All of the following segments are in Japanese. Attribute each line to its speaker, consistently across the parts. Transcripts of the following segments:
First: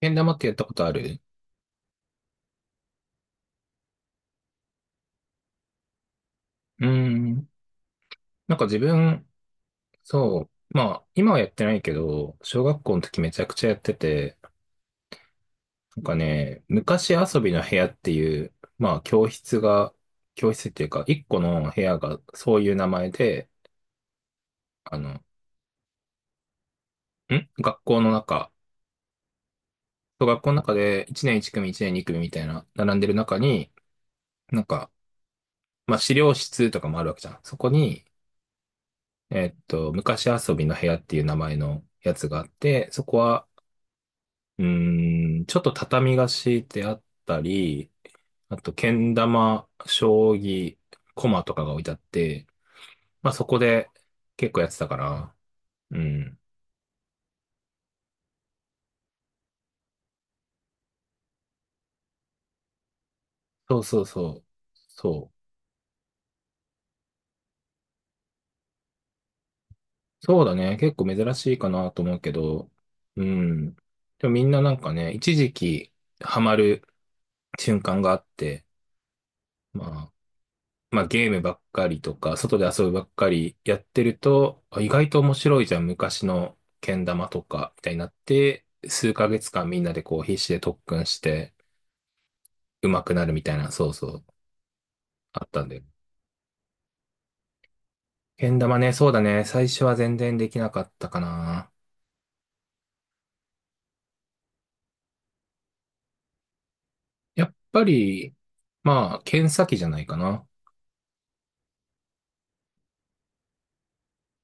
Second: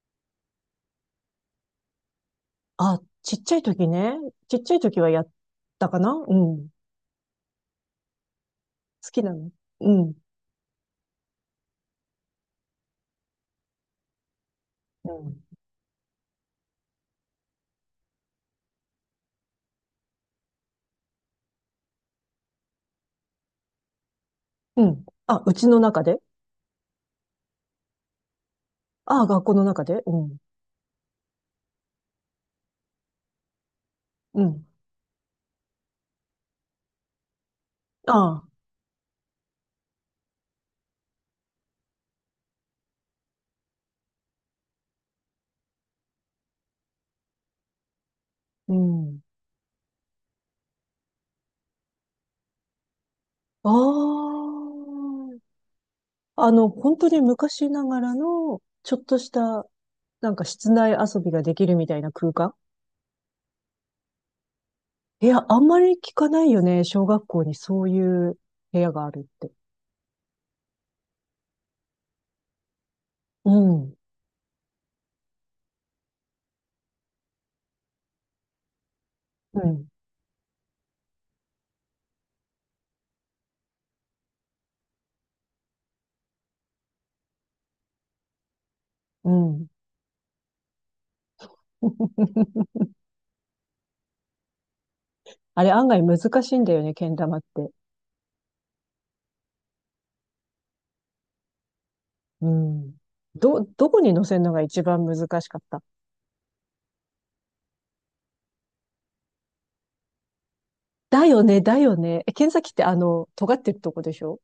Speaker 1: けん玉ってやったことある？
Speaker 2: あ、ちっちゃい時ね。ちっちゃい時はやったかなうん。
Speaker 1: うーん。なんか自
Speaker 2: 好き
Speaker 1: 分、
Speaker 2: なのうん。
Speaker 1: そう。まあ、今はやってないけど、小学校の時めちゃくちゃやってて、
Speaker 2: うん。
Speaker 1: なんかね、昔遊びの部屋っていう、まあ、教室が、教室っていうか、一個の部屋がそういう名前で、
Speaker 2: う
Speaker 1: あ
Speaker 2: ん。
Speaker 1: の、ん
Speaker 2: あ、うちの中で。
Speaker 1: 学校の中、
Speaker 2: あ、学校の中でう
Speaker 1: 小
Speaker 2: ん。
Speaker 1: 学校の中で1年1組、1年2組みたいな、並んでる中に、
Speaker 2: う
Speaker 1: なん
Speaker 2: ん。
Speaker 1: か、まあ、資料室とかもあるわけじゃん。そこに、
Speaker 2: あ、
Speaker 1: 昔遊びの部屋っていう名前のやつがあって、そこは、ちょっと畳が敷いてあったり、あと、
Speaker 2: う
Speaker 1: けん
Speaker 2: ん。
Speaker 1: 玉、将棋、駒とかが置いてあって、まあそこで
Speaker 2: あ
Speaker 1: 結構やってたから、うん。
Speaker 2: あ。本当に昔ながらの、ちょっとした、室内遊びができるみたいな空間。
Speaker 1: そうそうそう。
Speaker 2: い
Speaker 1: そう。
Speaker 2: や、あんまり聞かないよね。小学校にそういう部屋があるって。
Speaker 1: そうだね。結構珍しいかなと思うけど、う
Speaker 2: う
Speaker 1: ん。
Speaker 2: ん。
Speaker 1: でもみんななんかね、一時期ハマる瞬間があって、
Speaker 2: う
Speaker 1: ま
Speaker 2: ん。
Speaker 1: あ、まあ、ゲームばっかりとか、外で遊ぶばっかりやってると、あ意外と面白いじゃん、昔のけん玉とか、みたいになって、数ヶ
Speaker 2: う
Speaker 1: 月間
Speaker 2: ん。
Speaker 1: みんなでこう必死で特訓して 上手くなるみたいな、そうそう、あった
Speaker 2: あ
Speaker 1: ん
Speaker 2: れ
Speaker 1: で。
Speaker 2: 案外難しいんだよね、けん玉って。
Speaker 1: けん玉ね、そうだね、最初は全然できなかったかな。
Speaker 2: うん。どこに乗せるのが一番難しかった？
Speaker 1: やっぱり、まあ、剣先じゃないかな。
Speaker 2: だよね、だよね。え、剣先って尖ってるとこでしょ？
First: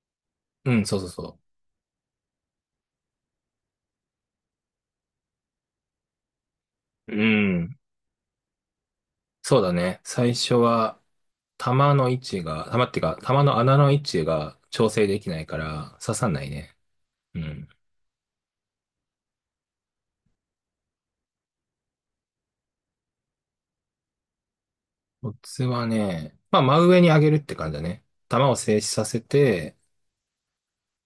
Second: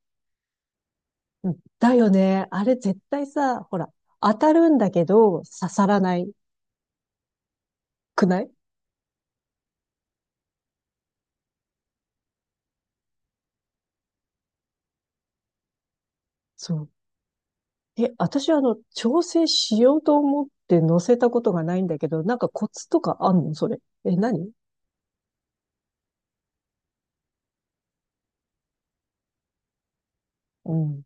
Speaker 1: うん、そうそうそ
Speaker 2: うん。だよね。あれ絶対さ、ほら、当たるんだけど、刺さらない
Speaker 1: う。うん、
Speaker 2: くない？
Speaker 1: そうだね、最初は、玉の位置が、玉っていうか、玉の穴の位置が調整できないから刺さんない
Speaker 2: そ
Speaker 1: ね。
Speaker 2: う。
Speaker 1: うん。
Speaker 2: え、私調整しようと思って乗せたことがないんだけど、コツとかあんのそれ。え、何？
Speaker 1: コツはね、まあ、真上に上げるって感じだね。球を静止させて、
Speaker 2: うん、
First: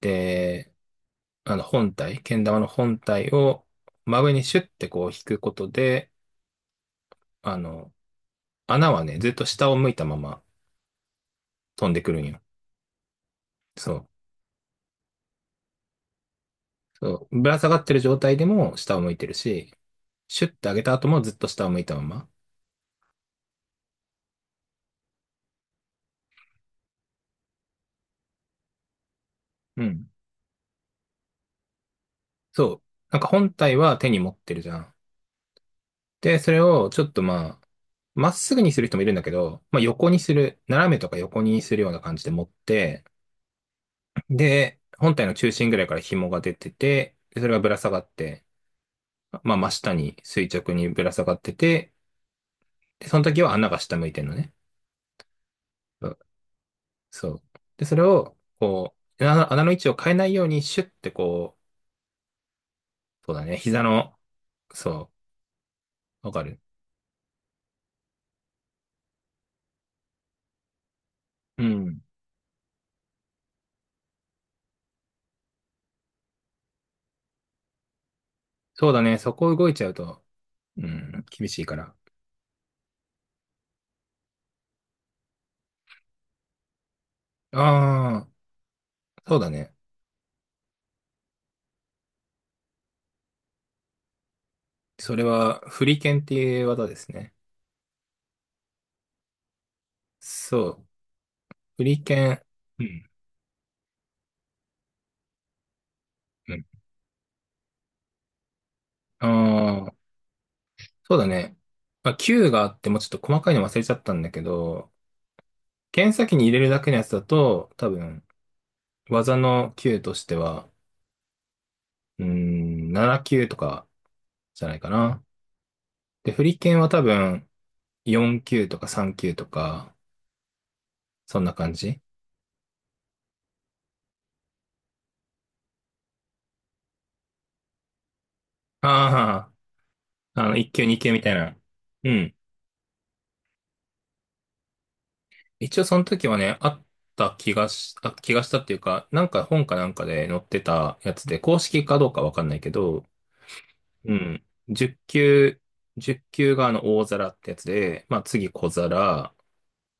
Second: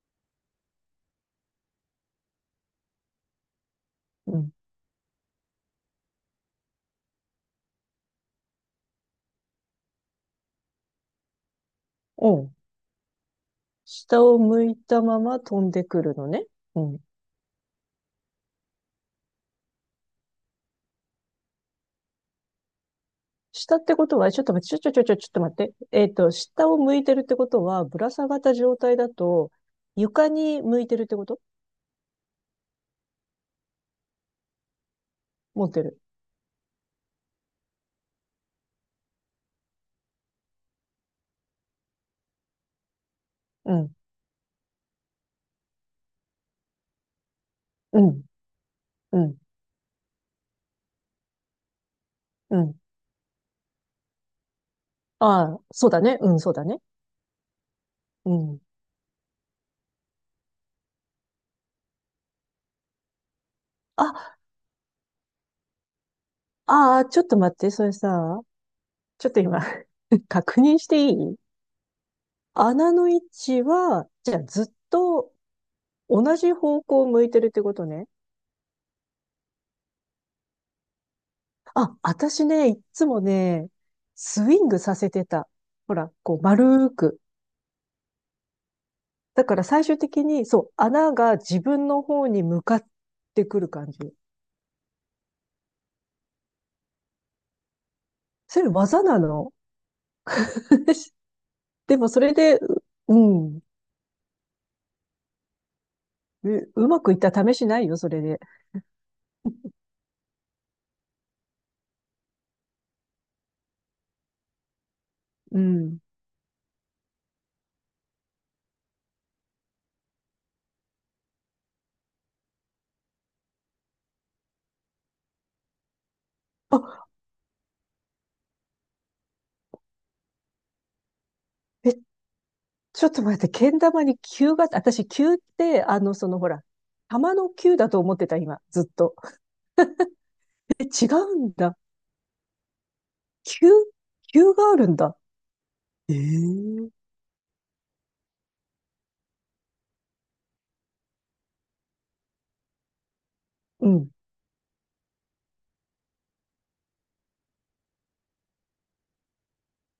Speaker 1: で、あの、本体、けん玉の本体を真上
Speaker 2: う
Speaker 1: に
Speaker 2: ん、
Speaker 1: シュッてこう引くことで、あの、穴はね、ずっと下を向いたまま飛んでくるん
Speaker 2: う
Speaker 1: よ。
Speaker 2: ん。
Speaker 1: そう。
Speaker 2: 下を向いたまま飛んでくるのね。うん。
Speaker 1: そう。ぶら下がってる状態でも下を向いてるし、シュッて上げた後もずっと下を向いたまま。
Speaker 2: 下ってことは、ちょっと待って、ちょっと待って。下を向いてるってことは、ぶら下がった状態だと、
Speaker 1: うん。
Speaker 2: 床に向いてるってこと？
Speaker 1: そう。なんか本体は手に持ってるじゃん。
Speaker 2: 持ってる。
Speaker 1: で、それをちょっとまあ、まっすぐにする人もいるんだけど、まあ、横にする、斜めとか横にするような感じで持って、
Speaker 2: うん、
Speaker 1: で、本体の中心ぐらいから紐が出てて、でそれがぶら下が
Speaker 2: う
Speaker 1: っ
Speaker 2: ん、
Speaker 1: て、
Speaker 2: うん、
Speaker 1: まあ、真下に垂直にぶら下がってて、
Speaker 2: うん。
Speaker 1: で、その時は穴が下向いてんのね。
Speaker 2: ああ、そうだ
Speaker 1: そう
Speaker 2: ね。うん、そうだね。
Speaker 1: そう。で、それ
Speaker 2: う
Speaker 1: を、
Speaker 2: ん。
Speaker 1: こう、穴の位置を変えないようにシュッてこう、そうだね、膝の、
Speaker 2: あ、
Speaker 1: そう、わかる。
Speaker 2: ああ、ちょっと待って、それさ、ちょっと今 確認していい？
Speaker 1: うん。
Speaker 2: 穴の位置は、じゃあずっと同じ方向を向いてるってことね。
Speaker 1: そうだね、そこ動いちゃうと、うん、厳しいから。
Speaker 2: あ、私ね、いっつもね、スイングさせてた。ほら、こう、丸く。
Speaker 1: ああ、そう
Speaker 2: だ
Speaker 1: だ
Speaker 2: から
Speaker 1: ね。
Speaker 2: 最終的に、そう、穴が自分の方に向かってくる感じ。
Speaker 1: それは、フリケンっていう技ですね。
Speaker 2: それ技なの？
Speaker 1: そう。手
Speaker 2: で
Speaker 1: 裏
Speaker 2: もそれ
Speaker 1: 剣。
Speaker 2: で、
Speaker 1: うん。
Speaker 2: うん、
Speaker 1: うん。
Speaker 2: う、うまくいった試しないよ、それで。
Speaker 1: ああ、そうだね。まあ、球があってもちょっと細かいの忘れちゃったんだけど、
Speaker 2: うん。
Speaker 1: 剣先に入れるだけのやつだと、多分、技の球としては、7球とかじゃないかな。で、振り剣は多
Speaker 2: あ、
Speaker 1: 分、4球とか3球とか、そんな感
Speaker 2: え、
Speaker 1: じ。
Speaker 2: ちょっと待って、けん玉に球が、私、球って、そのほら、玉の球だと思ってた、今、ずっと。
Speaker 1: ああ、あの、1
Speaker 2: え、
Speaker 1: 球2
Speaker 2: 違
Speaker 1: 球みたい
Speaker 2: うん
Speaker 1: な。
Speaker 2: だ。
Speaker 1: うん。
Speaker 2: 球、球があるんだ。
Speaker 1: 一応その
Speaker 2: ええ
Speaker 1: 時はね、あっ
Speaker 2: ー、
Speaker 1: た気がし、あ、気がしたっていうか、なんか本かなんかで載ってたやつで、公式かどうかわかんないけど、
Speaker 2: うん、
Speaker 1: うん。10級、1級があの大皿ってやつで、まあ次小皿、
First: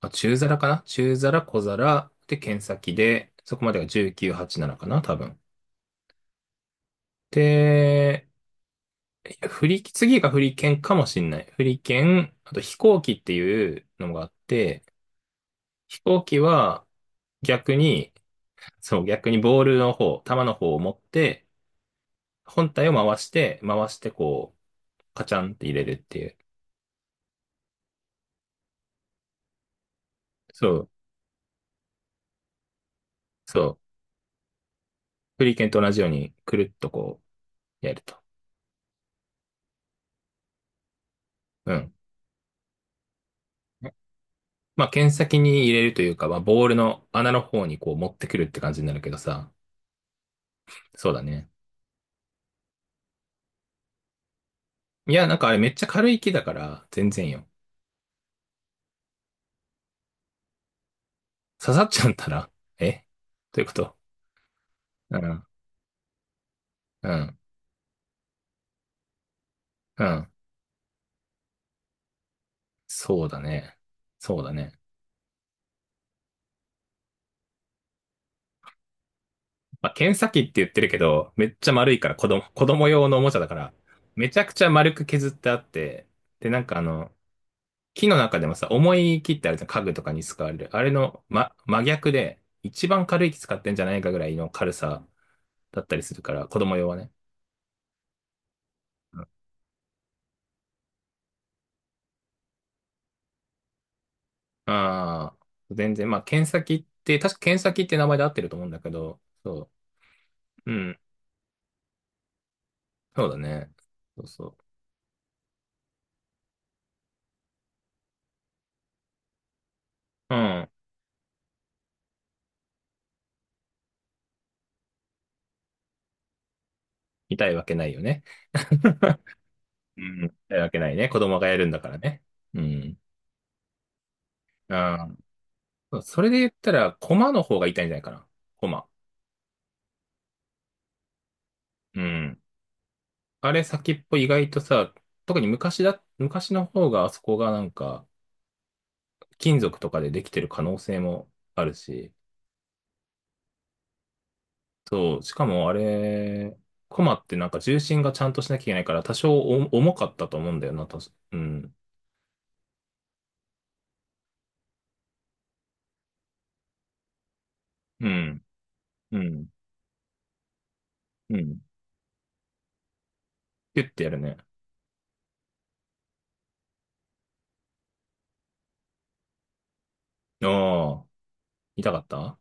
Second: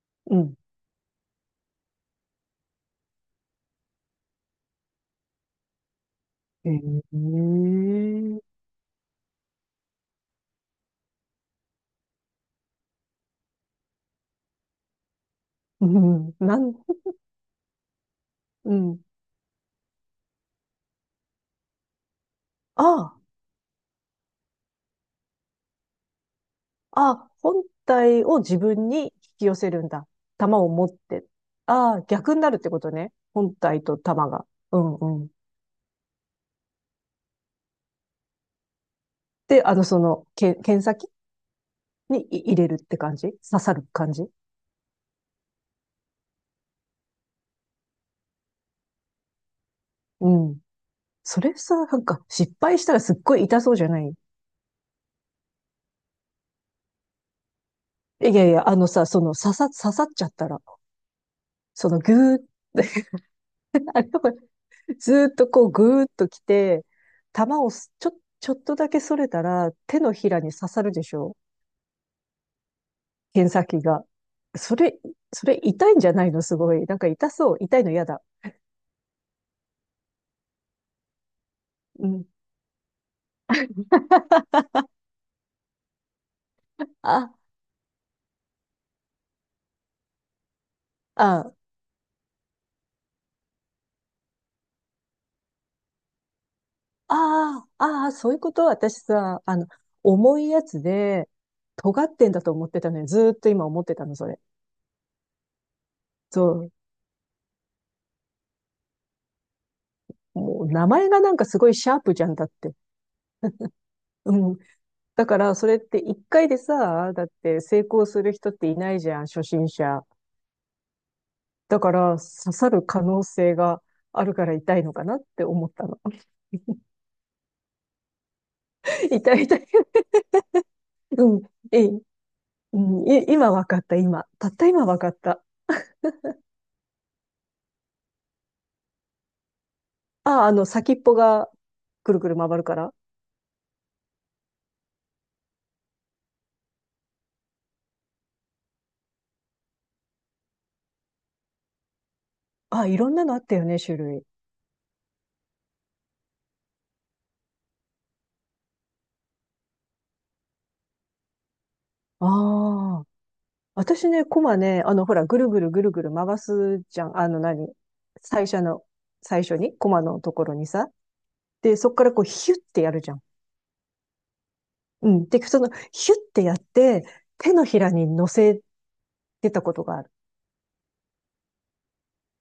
Speaker 1: あ、
Speaker 2: う
Speaker 1: 中
Speaker 2: ん。
Speaker 1: 皿かな中皿、小皿で剣先で、そこまでが1987かな多分。
Speaker 2: ええ
Speaker 1: で、
Speaker 2: ー、
Speaker 1: いや、次が振り剣かもしんない。振り剣、あと飛行機っていうのがあって、
Speaker 2: う
Speaker 1: 飛行
Speaker 2: ん、
Speaker 1: 機
Speaker 2: なん、
Speaker 1: は逆に、
Speaker 2: うん。
Speaker 1: そう、逆にボールの方、球の方を持って、本
Speaker 2: あ
Speaker 1: 体を回
Speaker 2: あ、
Speaker 1: して、回してこう、カチャンって入れるっていう。
Speaker 2: あ、本体を自分に引き寄せるんだ。玉を
Speaker 1: そ
Speaker 2: 持
Speaker 1: う、
Speaker 2: って。ああ、逆になるってことね。本
Speaker 1: そ
Speaker 2: 体
Speaker 1: う。
Speaker 2: と玉が。うんうん。
Speaker 1: フリーケンと同じように、くるっとこう、やると。
Speaker 2: で、剣先
Speaker 1: うん。
Speaker 2: にい入れるって感じ？刺さる感じ？
Speaker 1: まあ、剣先に入れるというか、まあ、ボールの穴の方にこう持ってくるって感じになるけどさ。
Speaker 2: うん。
Speaker 1: そうだ
Speaker 2: そ
Speaker 1: ね。
Speaker 2: れさ、失敗したらすっごい痛そうじゃない？
Speaker 1: いや、なんかあれめっちゃ軽い木だから、全然よ。
Speaker 2: いやいや、あのさ、刺さっちゃったら、
Speaker 1: 刺さっ
Speaker 2: その
Speaker 1: ちゃった
Speaker 2: ぐーっ、
Speaker 1: ら、えということ？
Speaker 2: あれ、ず
Speaker 1: う
Speaker 2: ーっ
Speaker 1: ん、
Speaker 2: とこうぐーっと来て、
Speaker 1: うん、
Speaker 2: 玉をすちょ、ちょっとだけそれたら、手
Speaker 1: う
Speaker 2: のひ
Speaker 1: ん。
Speaker 2: らに刺さるでしょ？
Speaker 1: そうだ
Speaker 2: 検査
Speaker 1: ね。
Speaker 2: 機が。
Speaker 1: そうだね。
Speaker 2: それ、それ痛いんじゃないの？すごい。なんか痛そう。痛いの嫌だ。
Speaker 1: まあ、検査機って言ってるけど、めっちゃ丸い
Speaker 2: う
Speaker 1: から、
Speaker 2: ん。
Speaker 1: 子供用のおもちゃだから、めちゃくちゃ丸く削ってあって、で、なんか、
Speaker 2: あ、
Speaker 1: 木の中でもさ、重い木ってあるじゃん、家具とかに使われる。あれの、
Speaker 2: あ、
Speaker 1: 真逆で、一番軽い木使ってんじゃないかぐらいの軽さだったりするから、子供用はね。
Speaker 2: ああ、ああ、そういうこと。私
Speaker 1: うん。
Speaker 2: さ、あの、重いやつで、尖ってんだと思ってたのよ。ずーっと今思ってたの、それ。
Speaker 1: ああ、全然、まあ、検査
Speaker 2: そ
Speaker 1: 機って、確か検査機って名前で合ってると思うんだけど、そ
Speaker 2: う。もう
Speaker 1: う、う
Speaker 2: 名
Speaker 1: ん、
Speaker 2: 前がなんかすごいシャープじゃんだって。
Speaker 1: そうだね。そうそ
Speaker 2: う
Speaker 1: う。
Speaker 2: ん。だから、それって一回でさ、だって成功する人っていないじゃん、初心者。
Speaker 1: うん、
Speaker 2: だから、刺さる可能性があるから痛いのかなって思ったの。
Speaker 1: 痛いわけないよね。
Speaker 2: 痛い痛い。
Speaker 1: うん、痛いわけないね。子
Speaker 2: う
Speaker 1: 供
Speaker 2: ん。
Speaker 1: がやるんだ
Speaker 2: え
Speaker 1: か
Speaker 2: い、
Speaker 1: らね。う
Speaker 2: う
Speaker 1: ん。
Speaker 2: ん、今わかった、今。たった今わ
Speaker 1: あ
Speaker 2: かった。
Speaker 1: あ、それで言ったら、コマの方が痛いんじゃないかな。コマ。
Speaker 2: あ、あの、先っぽが
Speaker 1: う
Speaker 2: くるくる
Speaker 1: ん。
Speaker 2: 回るから。
Speaker 1: あれ先っぽ意外とさ、特に昔の方があそこがなんか、金属とかでできてる可能性もあるし、
Speaker 2: あ、いろんなのあったよね、種類。
Speaker 1: そう、しかもあれ、コマってなんか重心がちゃんとしなきゃいけないから、多少お重かったと思うんだよな、うん。
Speaker 2: ああ。私ね、コマね、あの、ほら、ぐるぐるぐるぐる回すじゃん。あの何、
Speaker 1: うん。
Speaker 2: 最初の、
Speaker 1: う
Speaker 2: 最
Speaker 1: ん。
Speaker 2: 初に、コマのところにさ。
Speaker 1: うん。
Speaker 2: で、そこからこう、ヒュッてやるじゃん。
Speaker 1: ピュッてやるね。
Speaker 2: うん。で、その、ヒュッてやって、手のひらに乗せてたことがある。
Speaker 1: ああ、痛かった？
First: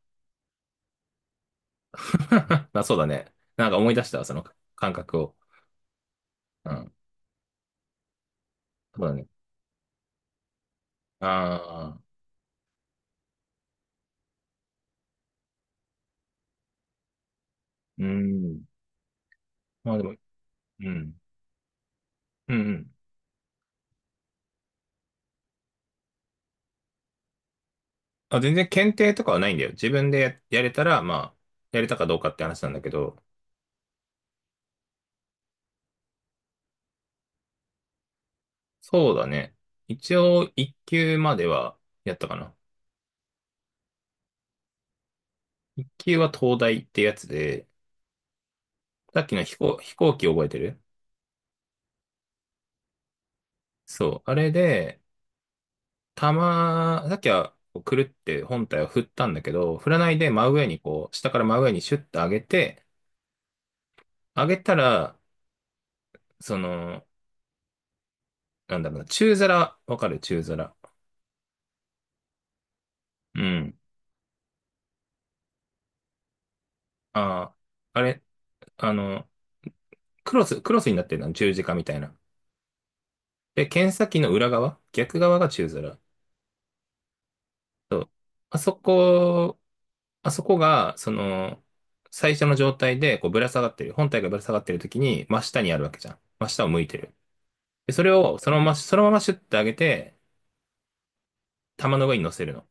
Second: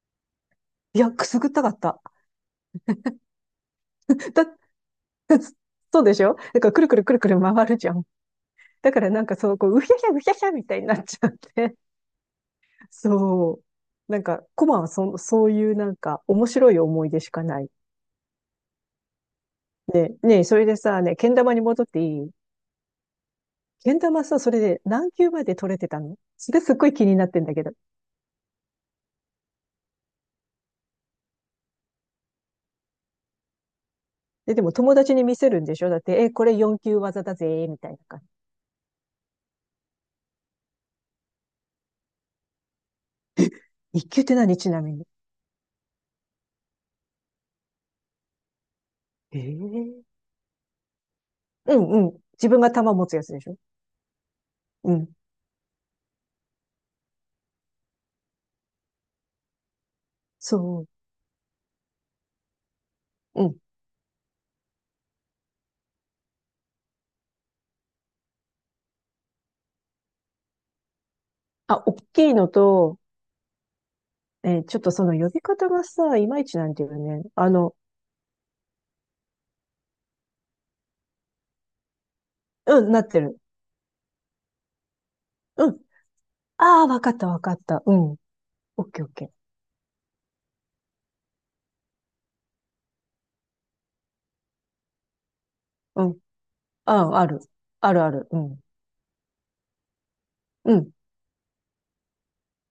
Speaker 2: いや、くすぐったかった。
Speaker 1: あ、そうだね。なんか思い出したわ、その
Speaker 2: だ、
Speaker 1: 感覚を。
Speaker 2: そうでしょ？だか
Speaker 1: う
Speaker 2: ら、くる
Speaker 1: ん。
Speaker 2: くるくるくる回るじゃん。だか
Speaker 1: そう
Speaker 2: ら
Speaker 1: だ
Speaker 2: なん
Speaker 1: ね。
Speaker 2: かそう、こう、うひゃひゃ、うひゃひゃみたいになっちゃって、
Speaker 1: ああ。
Speaker 2: そう。なんか、コマはそ、そういうなんか、面白い思い出しかない。
Speaker 1: うん。まあでも、
Speaker 2: それで
Speaker 1: う
Speaker 2: さ、
Speaker 1: ん。
Speaker 2: ね、けん玉に戻っていい？
Speaker 1: うんうん。
Speaker 2: けん玉さ、それで何級まで取れてたの？それすっごい気になってんだけど。
Speaker 1: あ、全然検定とかはないんだよ。自分でやれたら、まあ、やれたかどうかって話なんだけど、
Speaker 2: でも友達に見せるんでしょ？だって、え、これ4級技だぜ、みたいな感
Speaker 1: そうだね。一応、一級まではやったかな。
Speaker 2: じ。1級って何ちなみに。
Speaker 1: 一級は東大ってやつで、さっきの飛
Speaker 2: ええ、
Speaker 1: 行機覚えてる？
Speaker 2: うんうん。自分が玉持つやつでしょ？
Speaker 1: そう。あれ
Speaker 2: う
Speaker 1: で、
Speaker 2: ん。
Speaker 1: さっきは、こうくるって本体を振ったんだけど、振らないで真上に
Speaker 2: そ
Speaker 1: こう、下から真上にシュッと上げて、
Speaker 2: う。うん。
Speaker 1: 上げたら、その、なんだろうな、中皿、わかる中皿？
Speaker 2: あ、大きいのと、
Speaker 1: うん。
Speaker 2: えー、ちょっとその呼び方がさ、いまいちなんだよね。あ
Speaker 1: あ
Speaker 2: の、
Speaker 1: あ、あれ、あの、クロスになってるの、十字架みたいな。
Speaker 2: うん、なってる。
Speaker 1: で、剣先の裏側、逆側が宙
Speaker 2: うん。
Speaker 1: づら。
Speaker 2: ああ、わかったわかった。うん。
Speaker 1: あそ
Speaker 2: オッケーオッケー。
Speaker 1: こ、あそこが、最初の状態で、こう、ぶら下がってる。本体がぶら下がってる時に、真下にあるわけ
Speaker 2: う
Speaker 1: じゃん。
Speaker 2: ん。
Speaker 1: 真下を向いて
Speaker 2: あ
Speaker 1: る。
Speaker 2: あ、ある。
Speaker 1: で、
Speaker 2: あ
Speaker 1: そ
Speaker 2: る
Speaker 1: れ
Speaker 2: ある。う
Speaker 1: を、その
Speaker 2: ん。
Speaker 1: まま、そのままシュッて上げて、
Speaker 2: うん。
Speaker 1: 玉の上に乗せるの。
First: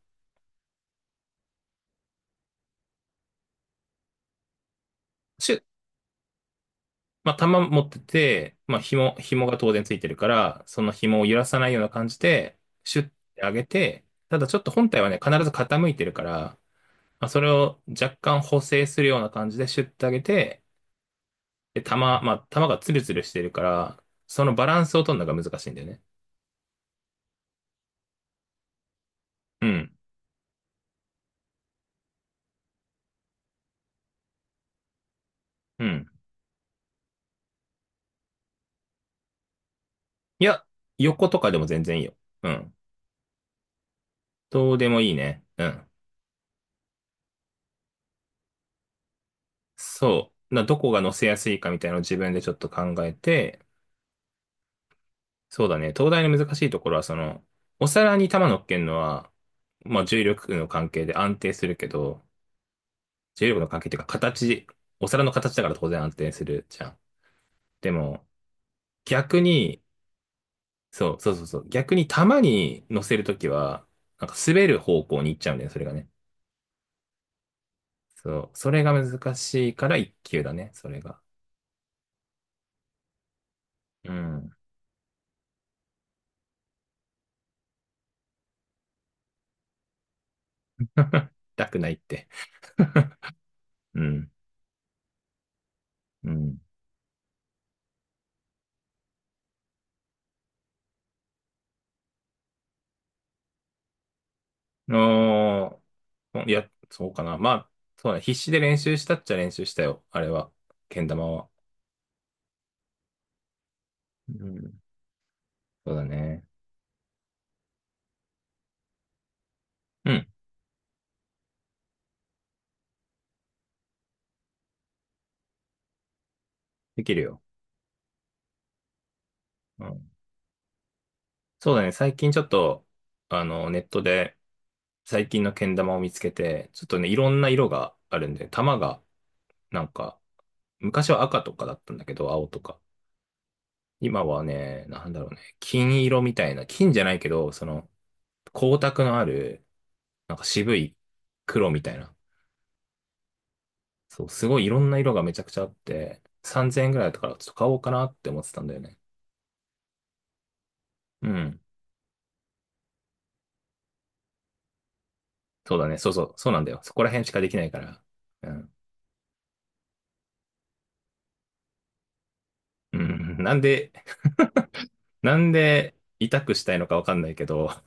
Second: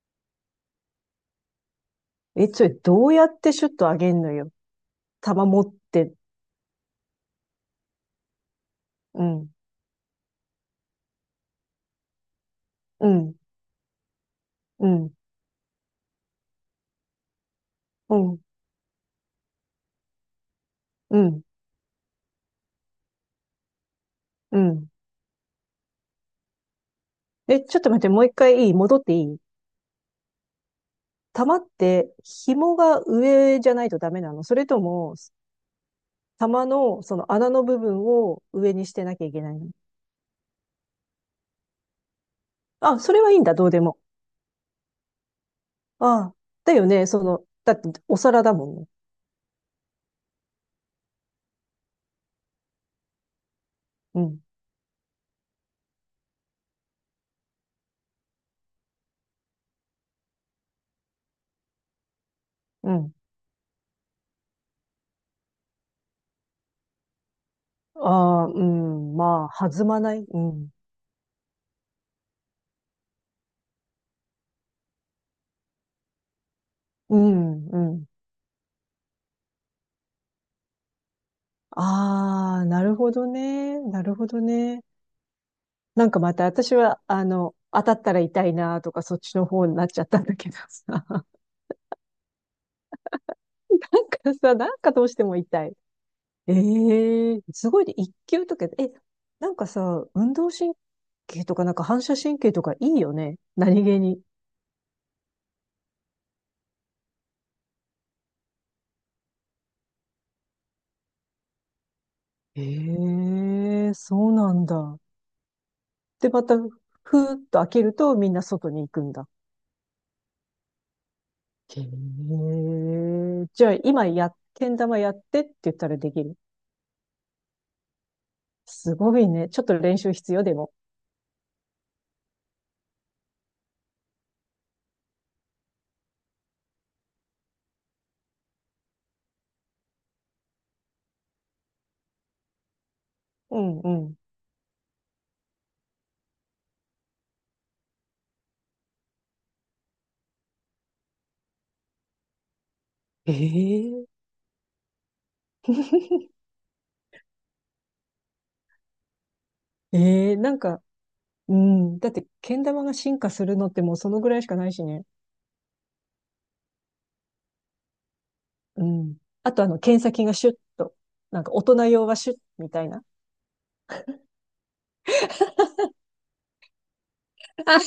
Speaker 2: え、それどうやってシュッと上げんのよ。玉
Speaker 1: シュ
Speaker 2: 持
Speaker 1: ッ、
Speaker 2: って。
Speaker 1: まあ、玉持ってて、まあ、紐、
Speaker 2: う
Speaker 1: 紐
Speaker 2: ん。
Speaker 1: が当然ついてるから、その紐を揺らさないような感じで、シュッ
Speaker 2: う
Speaker 1: て
Speaker 2: ん。
Speaker 1: 上げて、ただちょっと
Speaker 2: う
Speaker 1: 本体は
Speaker 2: ん。
Speaker 1: ね、必ず傾いてるから、まあ、それを
Speaker 2: う
Speaker 1: 若
Speaker 2: ん。
Speaker 1: 干補正するような感じでシュッて上げて、
Speaker 2: うん。
Speaker 1: で、玉、まあ、玉がツルツルしてるから、その
Speaker 2: う
Speaker 1: バラン
Speaker 2: ん。
Speaker 1: スを取るのが難しいんだよね。
Speaker 2: え、ちょっと待って、もう一回いい？戻っていい？
Speaker 1: うん。
Speaker 2: 玉って紐が上じゃないとダメなの？それとも、
Speaker 1: うん。
Speaker 2: 玉のその穴の部分を上にしてなきゃいけないの？
Speaker 1: いや、横とかでも全然いいよ。うん。
Speaker 2: あ、それはいいんだ、どうでも。
Speaker 1: どうでもいいね。うん。
Speaker 2: ああ、だよね。その、だってお皿だもんね。
Speaker 1: そう。どこが乗せやすいかみたいなのを自分でちょっと考えて、
Speaker 2: うん、
Speaker 1: そうだね。東大の難しいところは、お皿に玉乗っけるのは、まあ、重力の関係で安定するけど、
Speaker 2: うん。
Speaker 1: 重力の関係っていうか、形、お皿の形だから当然安定するじゃん。で
Speaker 2: あ
Speaker 1: も、
Speaker 2: あ、うん。
Speaker 1: 逆
Speaker 2: まあ、
Speaker 1: に、
Speaker 2: 弾まない。うん。
Speaker 1: そう、そうそうそう。逆に球に乗せるときは、なんか滑る方向に行っちゃうんだよね、それがね。
Speaker 2: うん、うん。
Speaker 1: そう、それが難しいから一級だね、それが。
Speaker 2: ああ、なるほどね。な
Speaker 1: う
Speaker 2: るほど
Speaker 1: ん。
Speaker 2: ね。なんかまた私は、あの、当たったら痛いなとか、そっちの方になっちゃったんだけどさ。なん
Speaker 1: 痛くないって。うん。
Speaker 2: かさ、なんかどうしても痛い。
Speaker 1: う
Speaker 2: え
Speaker 1: ん。
Speaker 2: え、すごいね。一級とか、え、なんかさ、運動神経とか、なんか反射神経とかいいよね。何気に。
Speaker 1: あいや、そうかな。まあ、そうだね。必死で練習したっちゃ練習したよ、あれは。けん玉は。
Speaker 2: ええ、そ
Speaker 1: う
Speaker 2: うなん
Speaker 1: ん。
Speaker 2: だ。
Speaker 1: そうだ
Speaker 2: で、ま
Speaker 1: ね。
Speaker 2: た、ふーっと開けるとみんな外に行くんだ。
Speaker 1: うん。
Speaker 2: へー、じゃあ今や、けん玉やってって言ったらできる？
Speaker 1: できるよ。
Speaker 2: すごいね。ちょっと
Speaker 1: う
Speaker 2: 練
Speaker 1: ん。
Speaker 2: 習必要でも。
Speaker 1: そうだね。最近ちょっと、ネットで、最近のけん玉を見つけて、ちょっとね、いろんな色があるんで、玉が、なんか、昔は赤とかだったんだけど、青とか。
Speaker 2: うんうん。
Speaker 1: 今はね、なんだろうね、金色みたいな、金じゃないけど、光沢のある、なんか渋い黒みたいな。
Speaker 2: えー、
Speaker 1: そう、すごいいろんな色がめちゃくちゃあって、3000円ぐらいだったから、ちょっと買おうかなって思ってたんだよね。
Speaker 2: えー、なんか、
Speaker 1: う
Speaker 2: う
Speaker 1: ん。
Speaker 2: ん。だって、けん玉が進化するのってもうそのぐらいしかないしね。
Speaker 1: そうだね、そうそう、そうなんだよ。そこら辺しかできないから。うん。
Speaker 2: うん。あとあの、剣先がシュッと。なんか大人用はシュッみたい
Speaker 1: う
Speaker 2: な。
Speaker 1: ん。なんで、痛くしたいのかわかんないけ ど、
Speaker 2: あ、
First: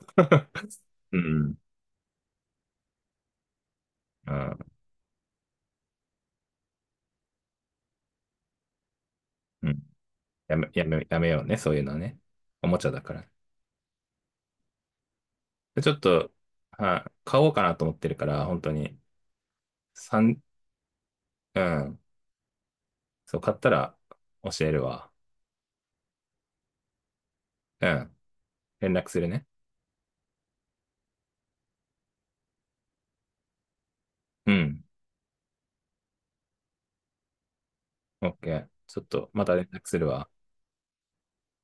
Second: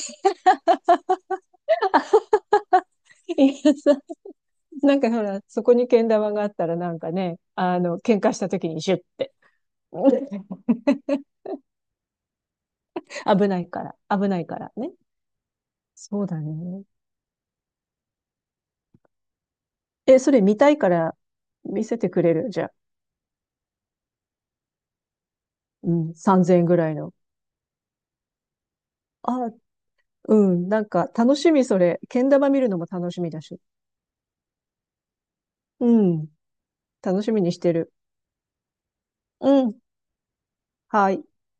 Speaker 1: うん。
Speaker 2: いやさ、
Speaker 1: うん
Speaker 2: なんかほら、そこにけん玉があったらなんかね、あの、喧嘩した時にシュッって。
Speaker 1: うん。や め、やめ、やめようね、そういうのはね。おもちゃだから。
Speaker 2: 危ないから、危ないからね。
Speaker 1: でちょっ
Speaker 2: そう
Speaker 1: と、
Speaker 2: だね。
Speaker 1: はい、買おうかなと思ってるから、本当に、
Speaker 2: え、それ
Speaker 1: 三、
Speaker 2: 見たいから
Speaker 1: う
Speaker 2: 見
Speaker 1: ん、
Speaker 2: せてくれる？じゃあ。
Speaker 1: そう、買ったら教えるわ。
Speaker 2: うん、3000円ぐらいの。
Speaker 1: うん、連絡するね。
Speaker 2: あ、うん、なんか楽しみそれ。けん玉見るのも楽しみだし。
Speaker 1: うん、
Speaker 2: うん、楽しみにしてる。
Speaker 1: オッケー。ちょっと、また連
Speaker 2: うん、
Speaker 1: 絡するわ。
Speaker 2: はい。